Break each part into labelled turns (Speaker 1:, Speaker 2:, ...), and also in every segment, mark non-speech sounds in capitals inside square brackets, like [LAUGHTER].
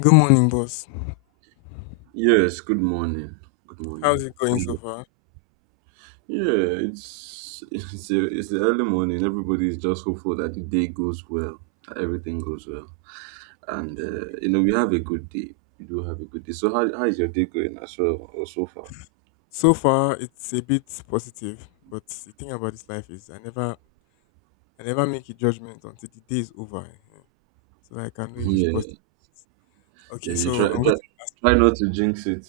Speaker 1: Good morning, boss.
Speaker 2: Yes, good morning. Good
Speaker 1: How's
Speaker 2: morning.
Speaker 1: it going so
Speaker 2: Um,
Speaker 1: far?
Speaker 2: Yeah, it's [LAUGHS] it's the early morning. Everybody is just hopeful that the day goes well, that everything goes well, and
Speaker 1: Um,
Speaker 2: you know we have a good day. We do have a good day. So how is your day going as well or so far?
Speaker 1: So far, it's a bit positive, but the thing about this life is I never make a judgment until the day is over, eh, so that I can
Speaker 2: [LAUGHS]
Speaker 1: know if it's positive.
Speaker 2: Yeah,
Speaker 1: Okay,
Speaker 2: yeah.
Speaker 1: so
Speaker 2: You try try try not to jinx it.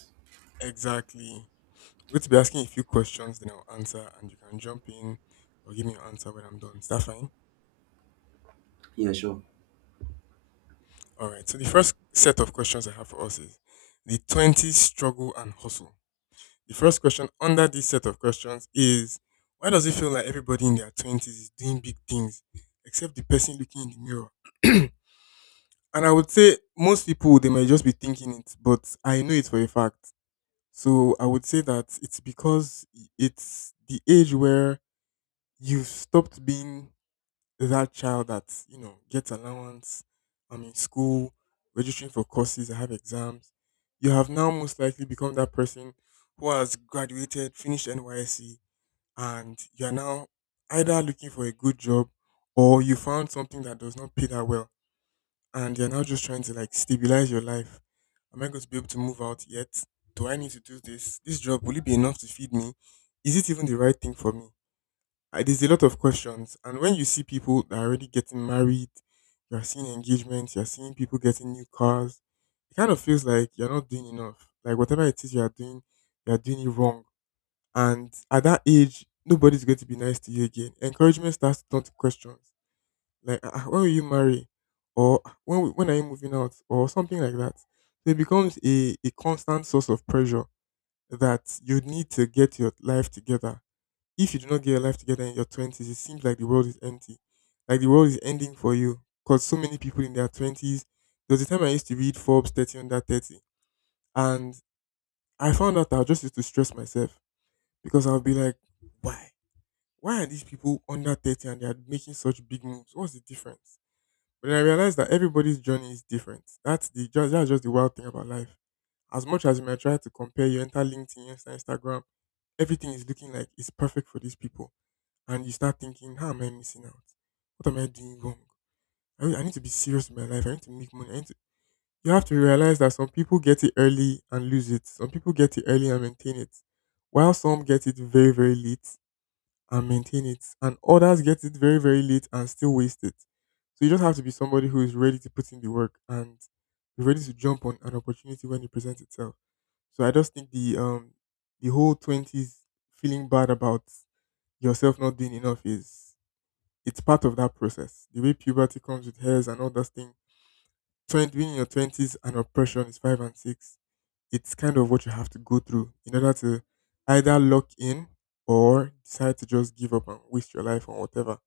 Speaker 1: to exactly I'm going to be asking a few questions, then I'll answer, and you can jump in or give me your answer when I'm done. Is that fine?
Speaker 2: Yeah, sure.
Speaker 1: All right. So the first set of questions I have for us is the 20s struggle and hustle. The first question under this set of questions is why does it feel like everybody in their 20s is doing big things except the person looking in the mirror? [CLEARS THROAT] And I would say most people, they might just be thinking it, but I know it for a fact. So I would say that it's because it's the age where you've stopped being that child that you know gets allowance, I'm in school, registering for courses, I have exams. You have now most likely become that person who has graduated, finished NYSC, and you are now either looking for a good job, or you found something that does not pay that well, and you're now just trying to like stabilize your life. Am I going to be able to move out yet? Do I need to do this? This job, will it be enough to feed me? Is it even the right thing for me? There's a lot of questions. And when you see people that are already getting married, you're seeing engagements, you're seeing people getting new cars, it kind of feels like you're not doing enough. Like whatever it is you're doing it wrong. And at that age, nobody's going to be nice to you again. Encouragement starts to turn to questions like, "Ah, when will you marry?" Or, "Ah, when are you moving out?" Or something like that. So it becomes a constant source of pressure that you need to get your life together. If you do not get your life together in your twenties, it seems like the world is empty, like the world is ending for you. Because so many people in their twenties. There was a time I used to read Forbes 30 under 30, and I found out that I just used to stress myself, because I'll be like, why? Why are these people under 30 and they are making such big moves? What's the difference? But then I realized that everybody's journey is different. That's that's just the wild thing about life. As much as you might try to compare, you enter LinkedIn, you enter Instagram, everything is looking like it's perfect for these people, and you start thinking, how am I missing out? What am I doing wrong? I need to be serious in my life. I need to make money. I need to, you have to realize that some people get it early and lose it. Some people get it early and maintain it, while some get it very, very late and maintain it, and others get it very, very late and still waste it. So you just have to be somebody who is ready to put in the work and ready to jump on an opportunity when it presents itself. So I just think the whole twenties feeling bad about yourself not doing enough is it's part of that process. The way puberty comes with hairs and all that thing. Being in your twenties and oppression is five and six. It's kind of what you have to go through in order to either lock in or decide to just give up and waste your life on whatever.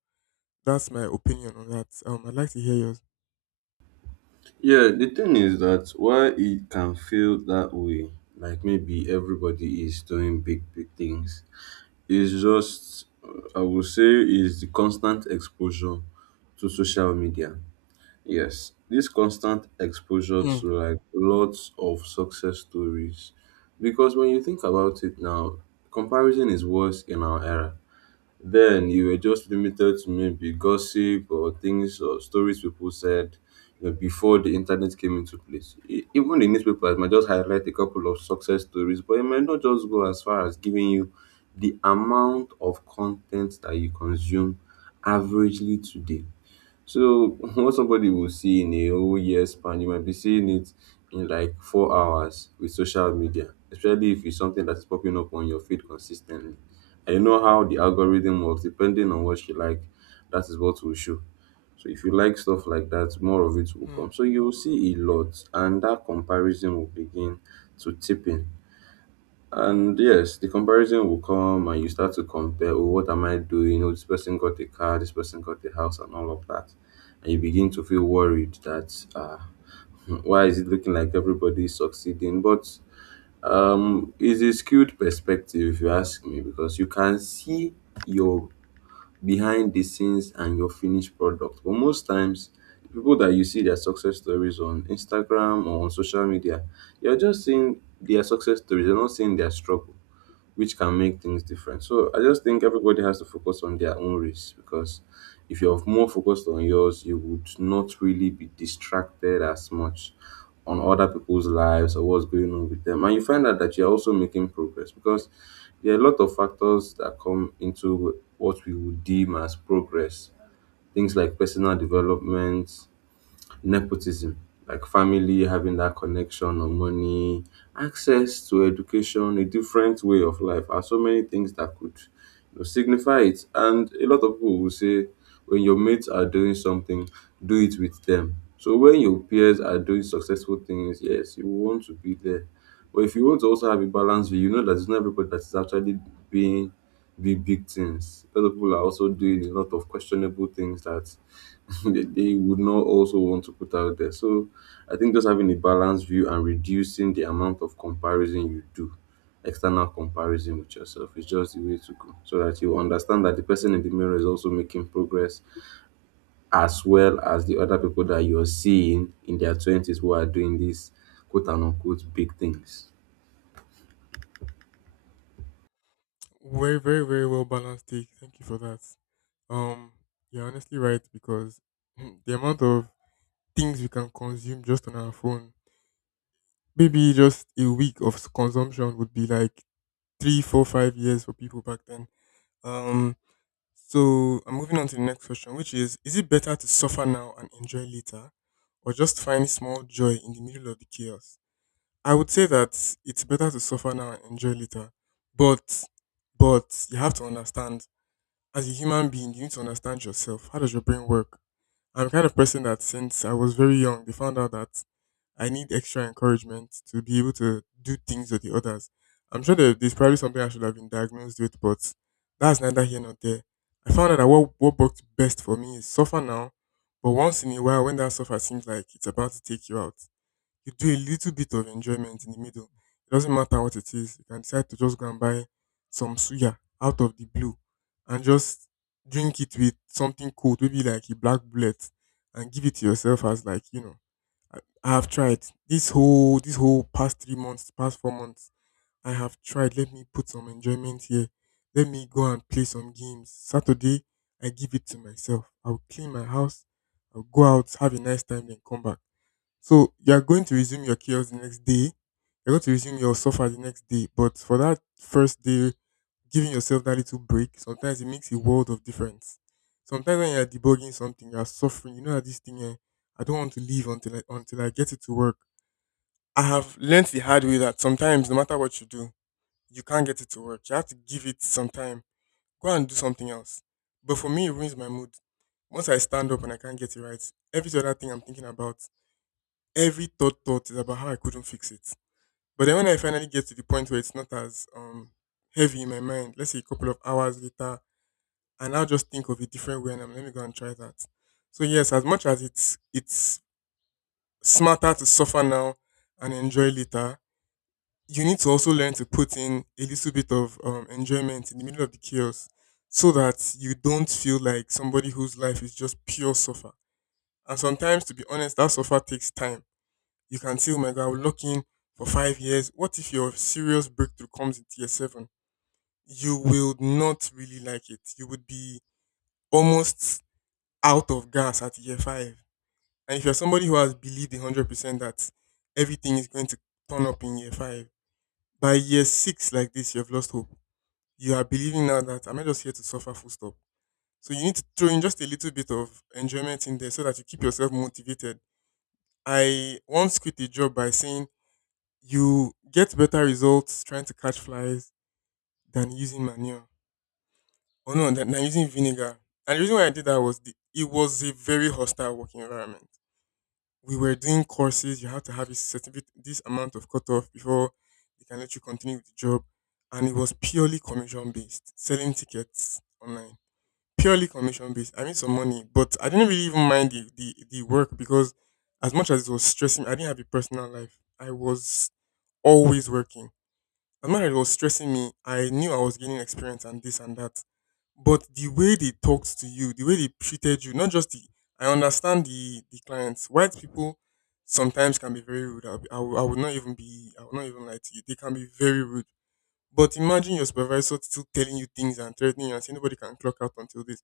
Speaker 1: That's my opinion on that. I'd like to hear yours.
Speaker 2: Yeah, the thing is that while it can feel that way, like maybe everybody is doing big, big things, it's just, I would say, is the constant exposure to social media. Yes, this constant exposure
Speaker 1: Hmm.
Speaker 2: to like lots of success stories. Because when you think about it now, comparison is worse in our era. Then you were just limited to maybe gossip or things or stories people said you know, before the internet came into place. E- Even the newspapers might just highlight a couple of success stories, but it might not just go as far as giving you the amount of content that you consume averagely today. So [LAUGHS] what somebody will see in a whole year span, you might be seeing it in like 4 hours with social media, especially if it's something that's popping up on your feed consistently. And you know how the algorithm works, depending on what you like, that is what will show. So if you like stuff like that, more of it will
Speaker 1: Hmm.
Speaker 2: come. So you will see a lot, and that comparison will begin to tip in. And yes, the comparison will come and you start to compare, oh, what am I doing? Oh, this person got a car, this person got a house, and all of that. And you begin to feel worried that, [LAUGHS] why is it looking like everybody is succeeding? But it's a skewed perspective, if you ask me, because you can see your behind the scenes and your finished product. But most times, the people that you see their success stories on Instagram or on social media, you're just seeing their success stories, you're not seeing their struggle, which can make things different. So I just think everybody has to focus on their own race, because if you're more focused on yours, you would not really be distracted as much on other people's lives or what's going on with them. And you find out that you're also making progress, because there are a lot of factors that come into what we would deem as progress. Things like personal development, nepotism, like family having that connection or money, access to education, a different way of life, are so many things that could, you know, signify it. And a lot of people will say, when your mates are doing something, do it with them. So when your peers are doing successful things, yes, you want to be there, but if you want to also have a balanced view, you know that it's not everybody that is actually being the big things. A lot of people are also doing a lot of questionable things that [LAUGHS] they would not also want to put out there. So I think just having a balanced view and reducing the amount of comparison you do, external comparison with yourself, is just the way to go. So that you understand that the person in the mirror is also making progress as well as the other people that you're seeing in their 20s who are doing these quote and unquote big things.
Speaker 1: Very, very, very well balanced take. Thank you for that. Um, you're honestly right because the amount of things we can consume just on our phone, maybe just a week of consumption would be like three, four, 5 years for people back then. Um, so I'm moving on to the next question, which is: is it better to suffer now and enjoy later, or just find small joy in the middle of the chaos? I would say that it's better to suffer now and enjoy later, but you have to understand as a human being, you need to understand yourself. How does your brain work? I'm the kind of person that since I was very young, they found out that I need extra encouragement to be able to do things with the others. I'm sure that there's probably something I should have been diagnosed with, but that's neither here nor there. I found out that what worked best for me is suffer now, but once in a while, when that suffer seems like it's about to take you out, you do a little bit of enjoyment in the middle. It doesn't matter what it is. You can decide to just go and buy some suya out of the blue and just drink it with something cold, maybe like a black bullet, and give it to yourself as, like, you know, I have tried this whole past 3 months, past 4 months. I have tried. Let me put some enjoyment here. Let me go and play some games. Saturday, I give it to myself. I'll clean my house. I'll go out, have a nice time, then come back. So you're going to resume your chaos the next day. You're going to resume your suffer the next day. But for that first day, giving yourself that little break, sometimes it makes a world of difference. Sometimes when you're debugging something, you're suffering. You know that this thing, eh, I don't want to leave until I get it to work. I have learnt the hard way that sometimes, no matter what you do, you can't get it to work. You have to give it some time. Go and do something else. But for me, it ruins my mood. Once I stand up and I can't get it right, every other thing I'm thinking about, every third thought is about how I couldn't fix it. But then when I finally get to the point where it's not as heavy in my mind, let's say a couple of hours later, and I'll just think of a different way and I'm, let me go and try that. So yes, as much as it's smarter to suffer now and enjoy later, you need to also learn to put in a little bit of enjoyment in the middle of the chaos so that you don't feel like somebody whose life is just pure suffer. And sometimes, to be honest, that suffer takes time. You can say, oh my God, I will lock in for 5 years. What if your serious breakthrough comes into year 7? You will not really like it. You would be almost out of gas at year 5. And if you're somebody who has believed 100% that everything is going to turn up in year 5, by year 6, like this, you have lost hope. You are believing now that I'm not just here to suffer, full stop. So you need to throw in just a little bit of enjoyment in there so that you keep yourself motivated. I once quit a job by saying you get better results trying to catch flies than using manure. Oh no, than using vinegar. And the reason why I did that was it was a very hostile working environment. We were doing courses, you have to have a certificate, this amount of cutoff, before they can let you continue with the job. And it was purely commission based, selling tickets online, purely commission based. I made some money, but I didn't really even mind the work because, as much as it was stressing, I didn't have a personal life, I was always working. I'm not It was stressing me. I knew I was gaining experience and this and that. But the way they talked to you, the way they treated you, not just I understand the clients. White people sometimes can be very rude. I'll be, I, will, I would not even be, I would not even lie to you. They can be very rude. But imagine your supervisor still telling you things and threatening you and saying nobody can clock out until this.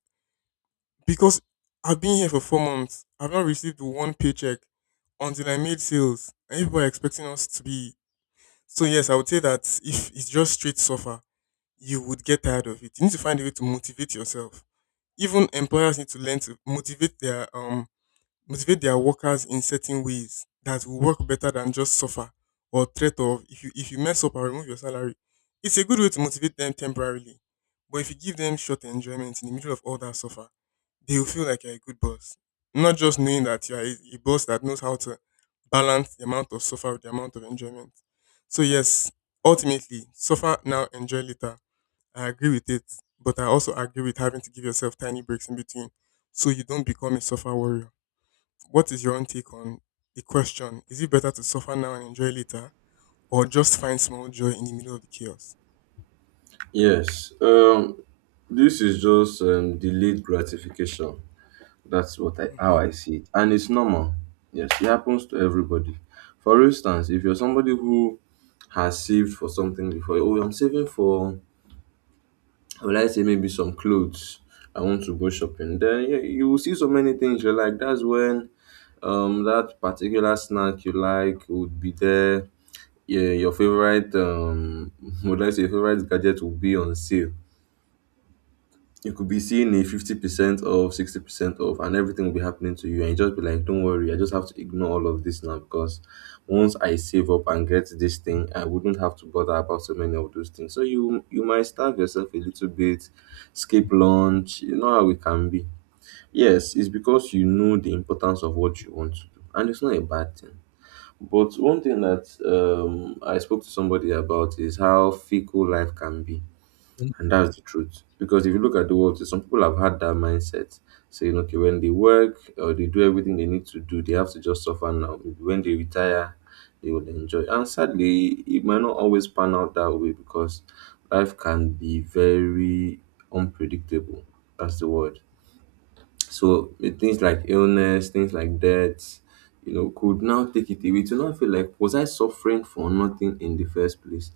Speaker 1: Because I've been here for 4 months. I've not received one paycheck until I made sales. And people are expecting us to be. So yes, I would say that if it's just straight suffer, you would get tired of it. You need to find a way to motivate yourself. Even employers need to learn to motivate their workers in certain ways that will work better than just suffer or threat of if you mess up and remove your salary. It's a good way to motivate them temporarily. But if you give them short enjoyment in the middle of all that suffer, they will feel like you're a good boss. Not just knowing that you're a boss that knows how to balance the amount of suffer with the amount of enjoyment. So yes, ultimately, suffer now, enjoy later, I agree with it, but I also agree with having to give yourself tiny breaks in between so you don't become a suffer warrior. What is your own take on the question? Is it better to suffer now and enjoy later, or just find small joy in the middle of the chaos?
Speaker 2: Yes. This is just delayed gratification. That's what I how
Speaker 1: Mm-hmm.
Speaker 2: I see it, and it's normal. Yes, it happens to everybody. For instance, if you're somebody who has saved for something before, oh, I'm saving for, will I say maybe some clothes. I want to go shopping. Then yeah, you will see so many things you like. That's when that particular snack you like would be there. Yeah, your favorite [LAUGHS] would I say your favorite gadget will be on sale. You could be seeing a 50% off, 60% off, and everything will be happening to you. And you just be like, don't worry, I just have to ignore all of this now, because once I save up and get this thing, I wouldn't have to bother about so many of those things. So you might starve yourself a little bit, skip lunch, you know how it can be. Yes, it's because you know the importance of what you want to do. And it's not a bad thing. But one thing that I spoke to somebody about is how fickle life can be, and that's the truth. Because if you look at the world, some people have had that mindset, saying, okay, when they work or they do everything they need to do, they have to just suffer now. When they retire, they will enjoy. And sadly, it might not always pan out that way, because life can be very unpredictable. That's the word. So with things like illness, things like death, you know, could now take it away to not feel like, was I suffering for nothing in the first place?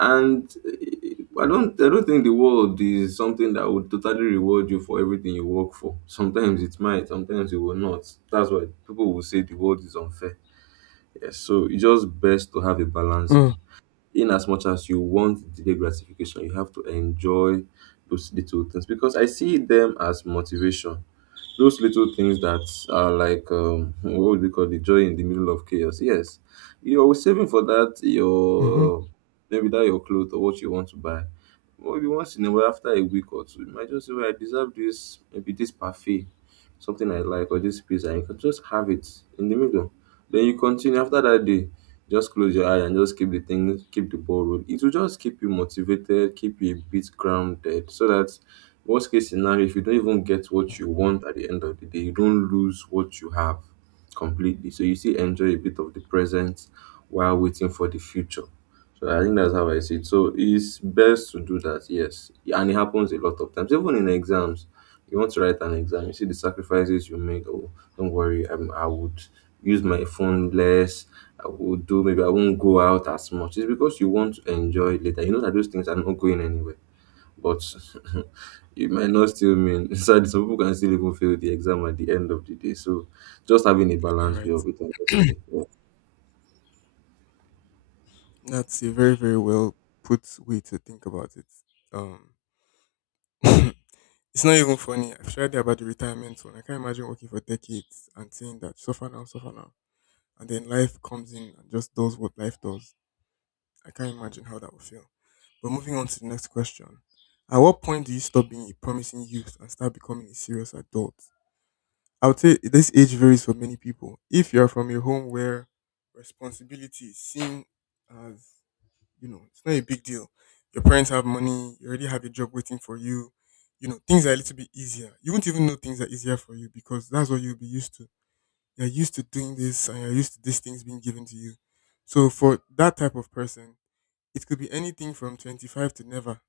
Speaker 2: And eh, I don't think the world is something that would totally reward you for everything you work for. [LAUGHS] Sometimes it might, sometimes it will not. That's why people will say the world is unfair. Yes, so it's just best to have a balanced view. In as much as you want delayed gratification, you have to enjoy those little things because I see them as motivation. Those little things that are like, [LAUGHS] what would you call the joy in the middle of chaos? Yes, you're saving for that.
Speaker 1: Mm-hmm.
Speaker 2: Your maybe that your clothes or what you want to buy. Maybe once in a while, after a week or two, you might just say, "Well, I deserve this. Maybe this parfait." Something I like or this pizza, you can just have it in the middle. Then you continue after that day. Just close your eye and just keep the thing, keep the ball rolling. It will just keep you motivated, keep you a bit grounded, so that worst case scenario, if you don't even get what you want at the end of the day, you don't lose what you have completely. So you still enjoy a bit of the present while waiting for the future. So I think that's how I see it. So it's best to do that, yes. And it happens a lot of times, even in exams. You want to write an exam, you see the sacrifices you make. Oh, don't worry, I would use my phone less. I would do maybe I won't go out as much. It's because you want to enjoy it later. You know that those things are not going anywhere, but [LAUGHS] it might not still mean. [LAUGHS] So some people can still even fail the exam at the end of the day. So just having a
Speaker 1: All
Speaker 2: balanced view
Speaker 1: right.
Speaker 2: of it, honestly. Yeah.
Speaker 1: That's a very, very well put way to think about it. Um, [LAUGHS] it's not even funny. I've shared about the retirement one. I can't imagine working for decades and saying that suffer now, suffer now. And then life comes in and just does what life does. I can't imagine how that would feel. But moving on to the next question. At what point do you stop being a promising youth and start becoming a serious adult? I would say this age varies for many people. If you're from a home where responsibility is seen as, it's not a big deal. Your parents have money, you already have a job waiting for you. Things are a little bit easier. You won't even know things are easier for you because that's what you'll be used to. You're used to doing this and you're used to these things being given to you. So for that type of person, it could be anything from 25 to never,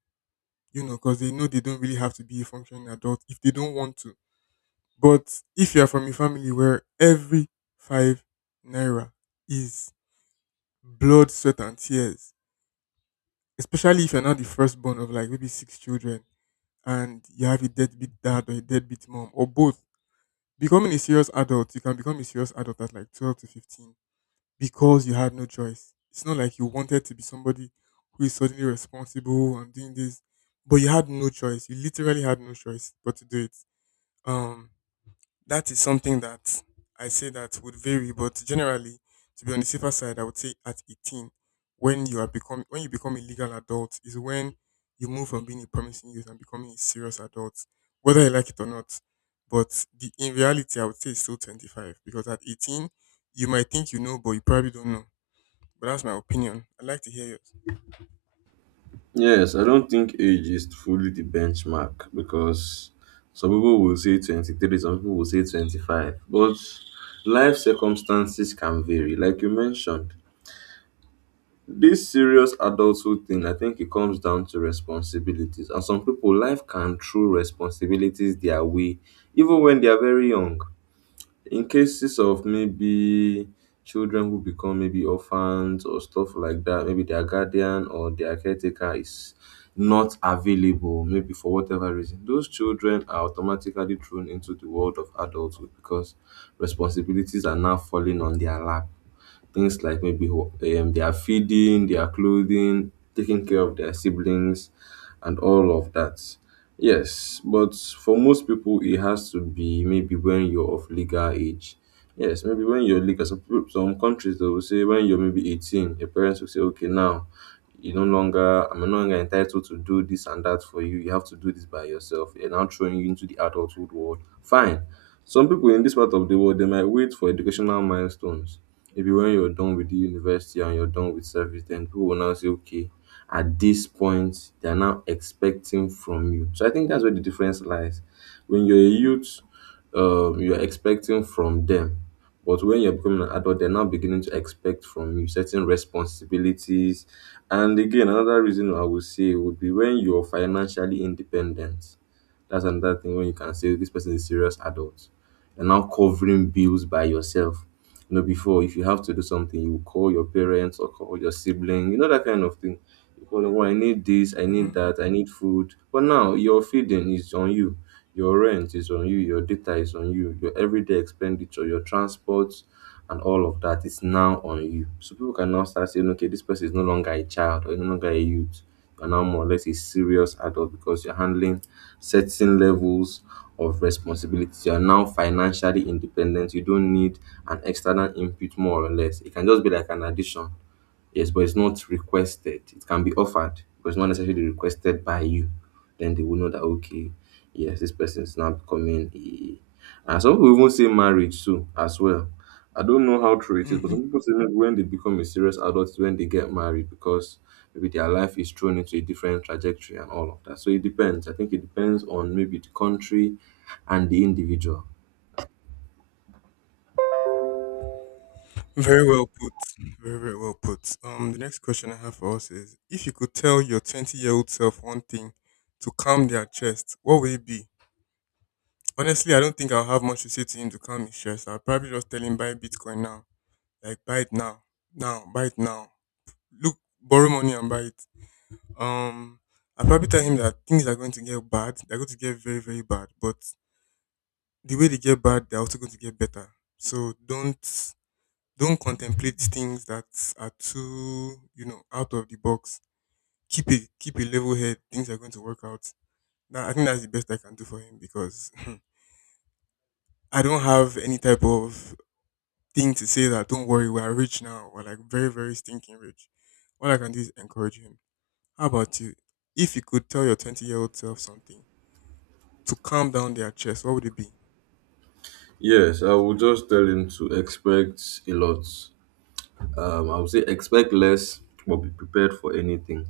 Speaker 1: because they know they don't really have to be a functioning adult if they don't want to. But if you're from a family where every 5 naira is blood, sweat, and tears, especially if you're not the firstborn of like maybe six children and you have a deadbeat dad or a deadbeat mom or both, becoming a serious adult, you can become a serious adult at like 12 to 15 because you had no choice. It's not like you wanted to be somebody who is suddenly responsible and doing this, but you had no choice. You literally had no choice but to do it. Um, that is something that I say that would vary, but generally, to be on the safer side, I would say at 18, when you become a legal adult, is when you move from being a promising youth and becoming a serious adult, whether you like it or not. But the in reality, I would say it's still 25 because at 18, you might think you know, but you probably don't know. But that's my opinion. I'd like to hear yours.
Speaker 2: Yes, I don't think age is fully the benchmark because some people will say 23, some people will say 25, but life circumstances can vary. Like you mentioned, this serious adulthood thing, I think it comes down to responsibilities. And some people, life can throw responsibilities their way, even when they are very young, in cases of maybe children who become maybe orphans or stuff like that, maybe their guardian or their caretaker is not available, maybe for whatever reason, those children are automatically thrown into the world of adulthood because responsibilities are now falling on their lap. Things like maybe ho- their feeding, their clothing, taking care of their siblings, and all of that. Yes, but for most people, it has to be maybe when you're of legal age. Yes, maybe when you're legal. Some, people- some countries, they will say when you're maybe 18, your parents will say, okay, now you no longer, I'm no longer entitled to do this and that for you. You have to do this by yourself. They're now throwing you into the adulthood world. Fine. Some people in this part of the world, they might wait for educational milestones. Maybe when you're done with the university and you're done with service, then people will now say, okay, at this point they are now expecting from you. So I think that's where the difference lies. When you're a youth, you're expecting from them, but when you're becoming an adult, they're now beginning to expect from you certain responsibilities. And again, another reason I would say would be when you're financially independent. That's another thing when you can say this person is a serious adult. You're now covering bills by yourself. You know, before, if you have to do something, you call your parents or call your sibling, you know, that kind of thing. You call them, "Oh, I need this, I
Speaker 1: Hmm.
Speaker 2: need that, I need food." But now your feeding is on you, your rent is on you, your data is on you, your everyday expenditure, your transport and all of that is now on you. So people can now start saying, okay, this person is no longer a child or no longer a youth. You are now more or less a serious adult because you're handling certain levels of responsibility. You are now financially independent. You don't need an external input more or less. It can just be like an addition. Yes, but it's not requested. It can be offered, but it's not necessarily requested by you. Then they will know that, okay, yes, this person is now becoming a, and some people even say marriage too as well. I don't know how true it is, but
Speaker 1: Hmm.
Speaker 2: some people say maybe when they become a serious adult is when they get married because maybe their life is thrown into a different trajectory and all of that. So it depends. I think it depends on maybe the country and the individual.
Speaker 1: Very well put. Very, very well put. The next question I have for us is: if you could tell your 20-year-old-year-old self one thing to calm their chest, what would it be? Honestly, I don't think I'll have much to say to him to calm his chest. I'll probably just tell him buy Bitcoin now, like buy it now, now, buy it now. Look, borrow money and buy it. Um, I'll probably tell him that things are going to get bad. They're going to get very, very bad. But the way they get bad, they're also going to get better. So don't contemplate things that are too, you know, out of the box. Keep a level head. Things are going to work out. That, I think that's the best I can do for him because [LAUGHS] [CLEARS THROAT] I don't have any type of thing to say that don't worry, we're rich now. We're like very, very stinking rich. All I can do is encourage him. How about you? If you could tell your 20-year-old old self something to calm down their chest, what would it be?
Speaker 2: Yes, I will just tell him to expect a lot. I would say expect less, but be prepared for anything.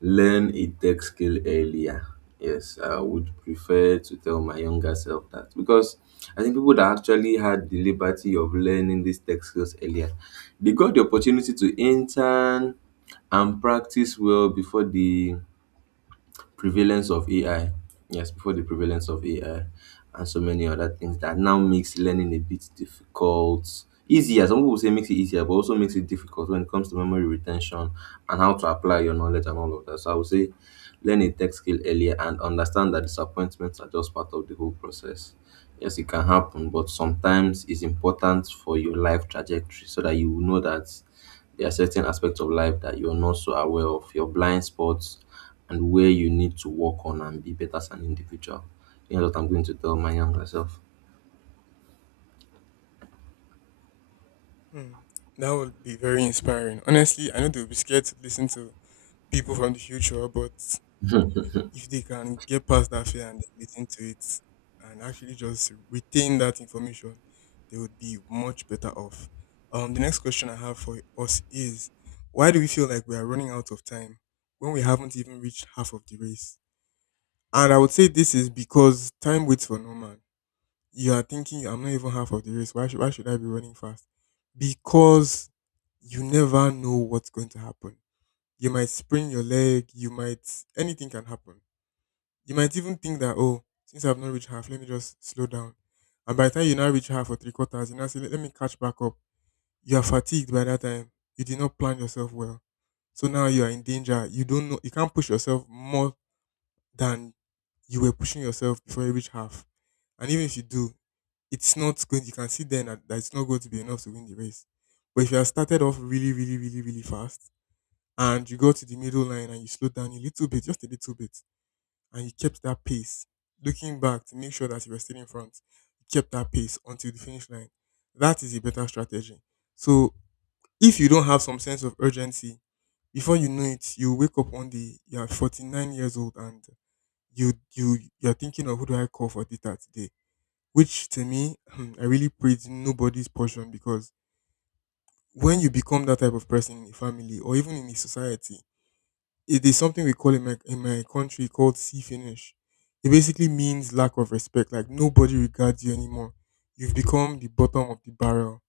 Speaker 2: Learn a tech skill earlier. Yes, I would prefer to tell my younger self that because I think people that actually had the liberty of learning these tech skills earlier, they got the opportunity to intern and practice well before the prevalence of AI. Yes, before the prevalence of AI and so many other things that now makes learning a bit difficult. Easier. Some people say makes it easier, but also makes it difficult when it comes to memory retention and how to apply your knowledge and all of that. So I would say learn a tech skill earlier and understand that disappointments are just part of the whole process. Yes, it can happen, but sometimes it's important for your life trajectory so that you will know that there are certain aspects of life that you're not so aware of, your blind spots, and where you need to work on and be better as an individual. You know what I'm going to tell my younger self.
Speaker 1: Hmm. That would be very inspiring. Honestly, I know they would be scared to listen to people from the future, but if they can get past that fear and then listen to it and actually just retain that information, they would be much better off. The next question I have for us is, why do we feel like we are running out of time when we haven't even reached half of the race? And I would say this is because time waits for no man. You are thinking I'm not even half of the race. Why should I be running fast? Because you never know what's going to happen. You might sprain your leg, you might anything can happen. You might even think that, oh, since I've not reached half, let me just slow down. And by the time you now reach half or three quarters, you now say, let me catch back up. You are fatigued by that time. You did not plan yourself well. So now you are in danger. You don't know, you can't push yourself more than you were pushing yourself before you reach half. And even if you do, it's not going, you can see then that it's not going to be enough to win the race. But if you have started off really, really, really, really fast and you go to the middle line and you slow down a little bit, just a little bit, and you kept that pace, looking back to make sure that you were still in front, you kept that pace until the finish line. That is a better strategy. So if you don't have some sense of urgency, before you know it, you wake up one day, you are 49 years old and you're thinking of who do I call for data today? Which to me, [CLEARS THROAT] I really praise nobody's portion because when you become that type of person in a family or even in a society, it is something we call in my country called C finish. It basically means lack of respect. Like nobody regards you anymore. You've become the bottom of the barrel,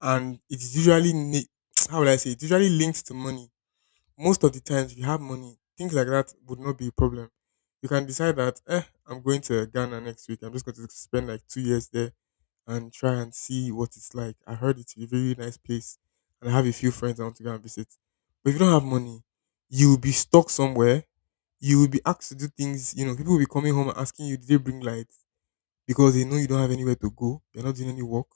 Speaker 1: and it's usually [TSK] how would I say? It's usually linked to money. Most of the times, if you have money, things like that would not be a problem. You can decide that, eh, I'm going to Ghana next week. I'm just going to spend like 2 years there and try and see what it's like. I heard it's a very nice place, and I have a few friends I want to go and visit. But if you don't have money, you'll be stuck somewhere. You will be asked to do things. You know, people will be coming home and asking you, "Did they bring lights?" Because they know you don't have anywhere to go. You're not doing any work,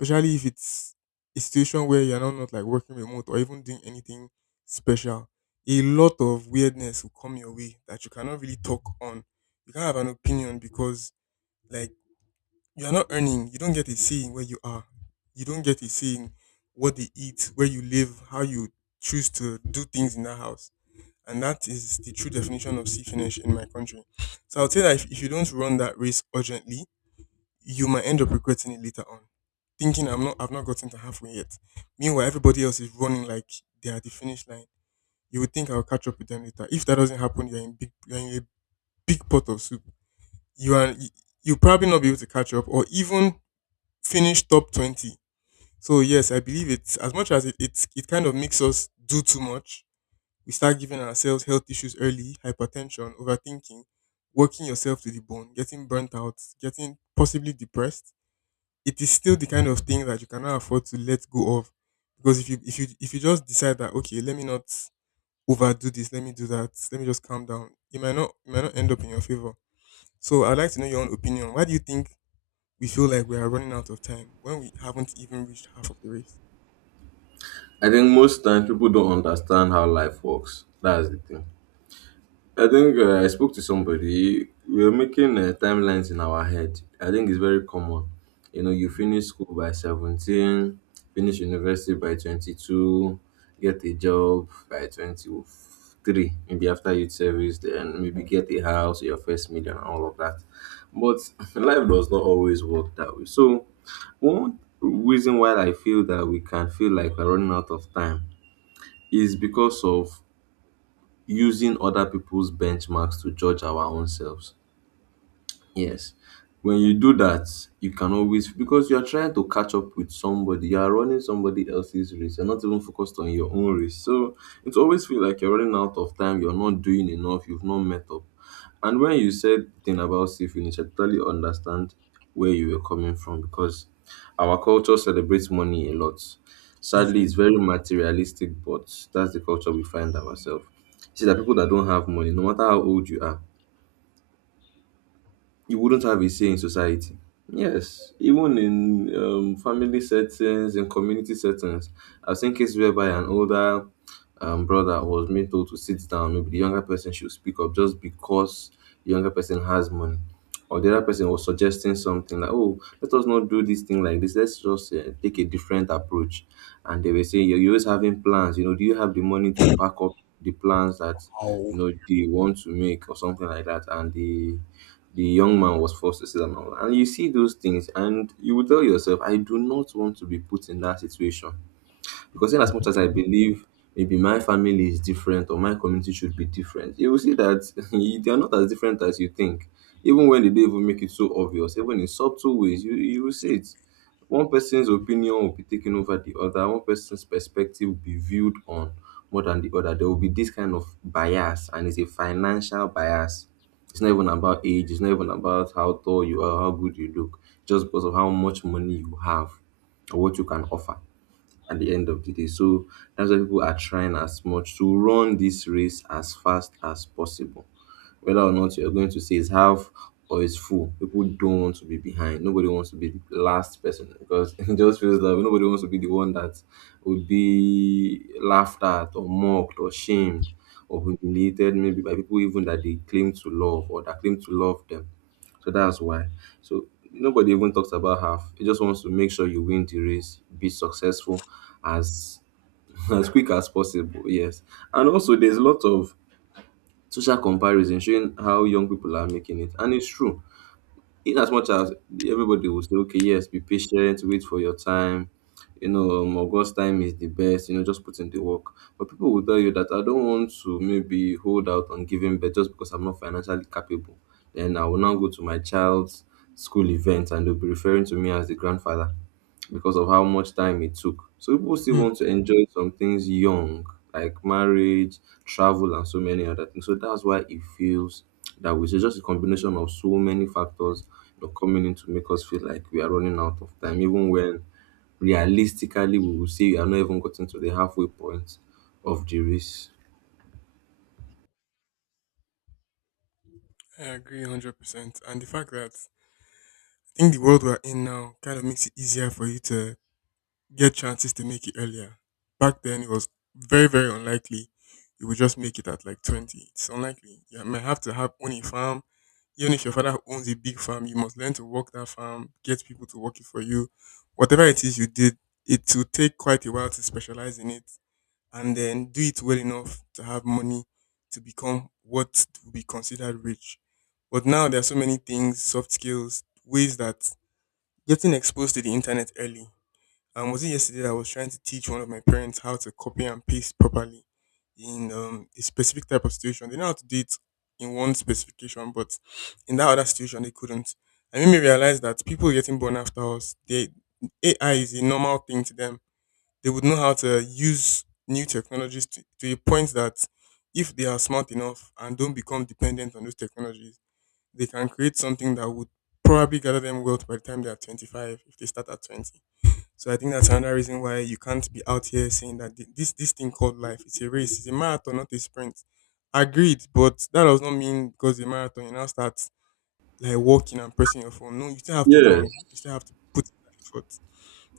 Speaker 1: especially if it's a situation where you're not like working remote or even doing anything special. A lot of weirdness will come your way that you cannot really talk on. You can't have an opinion because, like, you're not earning. You don't get a say in where you are. You don't get a say in what they eat, where you live, how you choose to do things in that house, and that is the true definition of see finish in my country. So I would say that if you don't run that race urgently, you might end up regretting it later on. Thinking I've not gotten to halfway yet. Meanwhile, everybody else is running like they are at the finish line. You would think I'll catch up with them later. If that doesn't happen, you're in a big pot of soup. You are you you'll probably not be able to catch up or even finish top 20. So yes, I believe it's as much as it kind of makes us do too much. We start giving ourselves health issues early, hypertension, overthinking, working yourself to the bone, getting burnt out, getting possibly depressed. It is still the kind of thing that you cannot afford to let go of. Because if you just decide that okay, let me not overdo this, let me do that, let me just calm down, it might not end up in your favor. So I'd like to know your own opinion. Why do you think we feel like we are running out of time when we haven't even reached half of the race?
Speaker 2: I think most times people don't understand how life works. That's the thing. I think I spoke to somebody. We are making timelines in our head. I think it's very common. You know, you
Speaker 1: Hmm.
Speaker 2: finish school by 17, finish university by 22, get a job by 23, maybe after youth service, then maybe get a house, your first million, and all of that. But [LAUGHS] life does not always work that way. So, one reason why I feel that we can feel like we're running out of time is because of using other people's benchmarks to judge our own selves. Yes. When you do that, you can always because you are trying to catch up with somebody. You are running somebody else's race. You're not even focused on your own race. So it always feels like you're running out of time. You're not doing enough. You've not met up. And when you said thing about seafood, I totally understand where you were coming from because our culture celebrates money a lot. Sadly,
Speaker 1: Definitely.
Speaker 2: it's very materialistic, but that's the culture we find ourselves. See, that people that don't have money, no matter how old you are, you wouldn't have a say in society. Yes, even in family settings, in community settings, I've seen cases whereby an older brother was being told to sit down, maybe the younger person should speak up just because the younger person has money. Or the other person was suggesting something like, oh, let us not do this thing like this. Let's just take a different approach. And they were saying, you're always having plans. You know, do you have the money to back up the plans that,
Speaker 1: How
Speaker 2: you know, they want to make or something like that? And the young man was forced to sit down. And all that. And you see those things and you will tell yourself, I do not want to be put in that situation. Because in as much as I believe maybe my family is different or my community should be different, you will see that [LAUGHS] they are not as different as you think. Even when they don't even make it so obvious, even in subtle ways, you will see it. One person's opinion will be taken over the other, one person's perspective will be viewed on more than the other. There will be this kind of bias, and it's a financial bias. It's not even about age, it's not even about how tall you are, how good you look, just because of how much money you have or what you can offer at the end of the day. So that's why people are trying as much to run this race as fast as possible. Whether or not you're going to say it's half or it's full, people don't want to be behind. Nobody wants to be the last person because [LAUGHS] it just feels like nobody wants to be the one that would be laughed at or mocked or shamed or humiliated maybe by people even that they claim to love or that claim to love them. So that's why. So nobody even talks about half. It just wants to make sure you win the race, be successful as [LAUGHS] as quick as possible. Yes. And also there's a lot of social comparison showing how young people are making it. And it's true in as much as everybody will say, okay, yes, be patient, wait for your time. You know, August time is the best. You know, just put in the work. But people will tell you that I don't want to maybe hold out on giving birth just because I'm not financially capable. Then I will now go to my child's school event and they'll be referring to me as the grandfather because of how much time it took. So people still
Speaker 1: Hmm.
Speaker 2: want to enjoy some things young, like marriage, travel, and so many other things. So that's why it feels that way. So just a combination of so many factors, you know, coming in to make us feel like we are running out of time, even when realistically we will say we are not even gotten to the halfway point of the race.
Speaker 1: I agree 100%. And the fact that I think the world we're in now kind of makes it easier for you to get chances to make it earlier. Back then, it was very, very unlikely you would just make it at like 20. It's unlikely. You might have to have own a farm. Even if your father owns a big farm, you must learn to work that farm, get people to work it for you. Whatever it is you did, it will take quite a while to specialize in it and then do it well enough to have money to become what would be considered rich. But now there are so many things, soft skills, ways that getting exposed to the internet early. Was it yesterday that I was trying to teach one of my parents how to copy and paste properly in a specific type of situation? They know how to do it in one specification, but in that other situation, they couldn't. I made me realize that people getting born after us, they, AI is a normal thing to them. They would know how to use new technologies to a point that if they are smart enough and don't become dependent on those technologies, they can create something that would probably gather them wealth by the time they are 25 if they start at 20. So I think that's another reason why you can't be out here saying that this thing called life, it's a race, it's a marathon, not a sprint. Agreed, but that does not mean because it's a marathon you now start like walking and pressing your phone. No, you still have to run,
Speaker 2: Yes.
Speaker 1: you still have to put in that effort.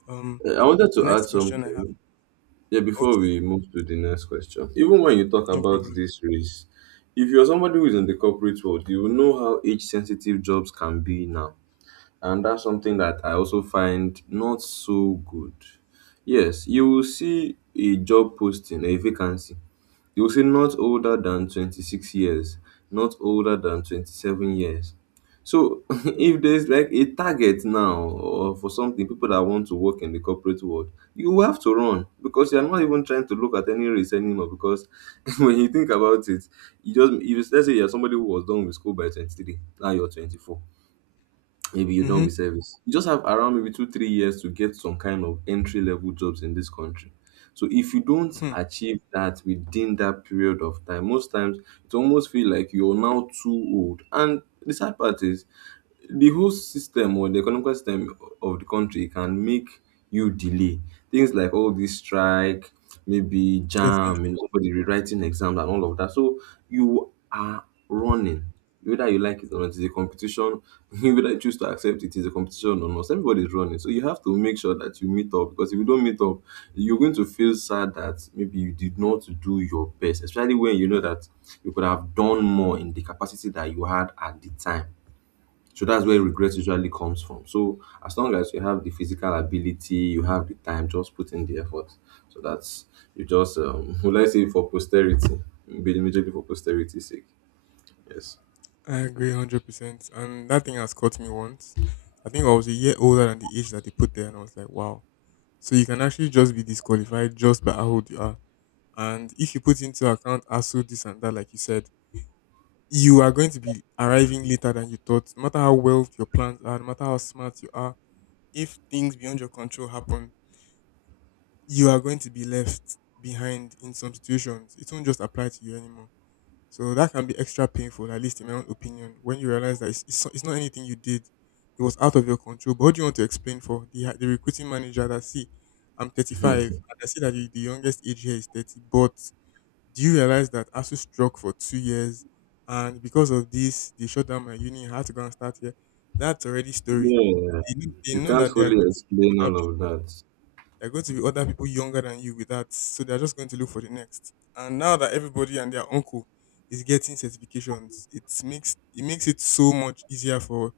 Speaker 1: um
Speaker 2: I wanted
Speaker 1: the
Speaker 2: to add
Speaker 1: next question I have.
Speaker 2: something. Yeah, before we
Speaker 1: Okay,
Speaker 2: move to the next question, even when you talk
Speaker 1: no
Speaker 2: about
Speaker 1: problem.
Speaker 2: this race, if you're somebody who is in the corporate world, you will know how age sensitive jobs can be now. And that's something that I also find not so good. Yes, you will see a job posting, a vacancy, they will say not older than 26 years, not older than 27 years. So [LAUGHS] if there's like a target now or for something, people that want to work in the corporate world, you will have to run because you're not even trying to look at any race anymore. Because [LAUGHS] when you think about it, you just if let's say you're somebody who was done with school by 23, now you're 24, maybe you're done
Speaker 1: Mm-hmm.
Speaker 2: with service. You just have around maybe two, 3 years to get some kind of entry level jobs in this country. So if you don't
Speaker 1: Hmm,
Speaker 2: achieve that within that period of time, most times it almost feel like you're now too old. And the sad part is the whole system or the economic system of the country can make you delay things like all this strike, maybe jam,
Speaker 1: definitely.
Speaker 2: you know, somebody rewriting exams and all of that. So you are running, whether you like it or not. It's a competition. [LAUGHS] Whether you choose to accept it is a competition or not. Everybody's running. So you have to make sure that you meet up because if you don't meet up, you're going to feel sad that maybe you did not do your best, especially when you know that you could have done more in the capacity that you had at the time. So that's where regret usually comes from. So as long as you have the physical ability, you have the time, just put in the effort. So that's, you just [LAUGHS] would I say for posterity, be majorly for posterity's sake. Yes.
Speaker 1: I agree 100%. And that thing has caught me once. I think I was a year older than the age that they put there, and I was like, wow. So you can actually just be disqualified just by how old you are. And if you put into account ASU, this and that, like you said, you are going to be arriving later than you thought. No matter how well your plans are, no matter how smart you are, if things beyond your control happen, you are going to be left behind in some situations. It won't just apply to you anymore. So that can be extra painful, at least in my own opinion, when you realize that it's not anything you did. It was out of your control. But what do you want to explain for the recruiting manager that, see, I'm 35 and I see that the youngest age here is 30. But do you realize that ASU struck for 2 years, and because of this, they shut down my uni. I had to go and start here. That's already story.
Speaker 2: Yeah,
Speaker 1: They know, they
Speaker 2: you
Speaker 1: know
Speaker 2: can't
Speaker 1: that they are
Speaker 2: fully explain
Speaker 1: going to
Speaker 2: all
Speaker 1: be
Speaker 2: of
Speaker 1: other
Speaker 2: that.
Speaker 1: there are going to be other people younger than you with that, so they're just going to look for the next. And now that everybody and their uncle is getting certifications, it makes it so much easier for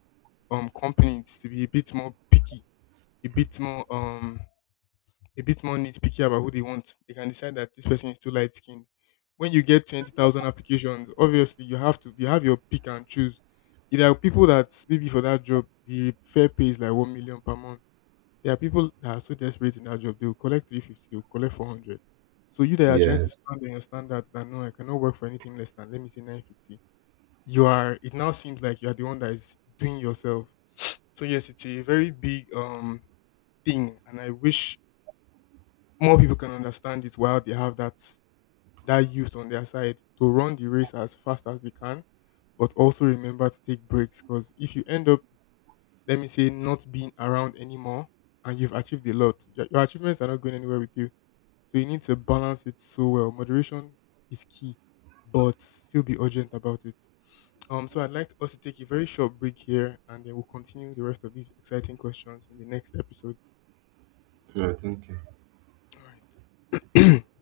Speaker 1: companies to be a bit more picky, a bit more um a bit more nitpicky about who they want. They can decide that this person is too light skinned. When you get 20,000 applications, obviously you have your pick and choose. There are people that maybe for that job the fair pay is like 1 million per month. There are people that are so desperate in that job, they'll collect 350, they'll collect 400. So you that are trying
Speaker 2: Yeah,
Speaker 1: to stand on your standards that no, I cannot work for anything less than, let me say, 950. You are, it now seems like you are the one that is doing yourself. So yes, it's a very big thing, and I wish more people can understand it while they have that that youth on their side to run the race as fast as they can, but also remember to take breaks, because if you end up, let me say, not being around anymore and you've achieved a lot, your achievements are not going anywhere with you. So you need to balance it so well. Moderation is key, but still be urgent about it. So I'd like us to take a very short break here, and then we'll continue the rest of these exciting questions in the next episode.
Speaker 2: right. Thank you.
Speaker 1: All right. [CLEARS THROAT]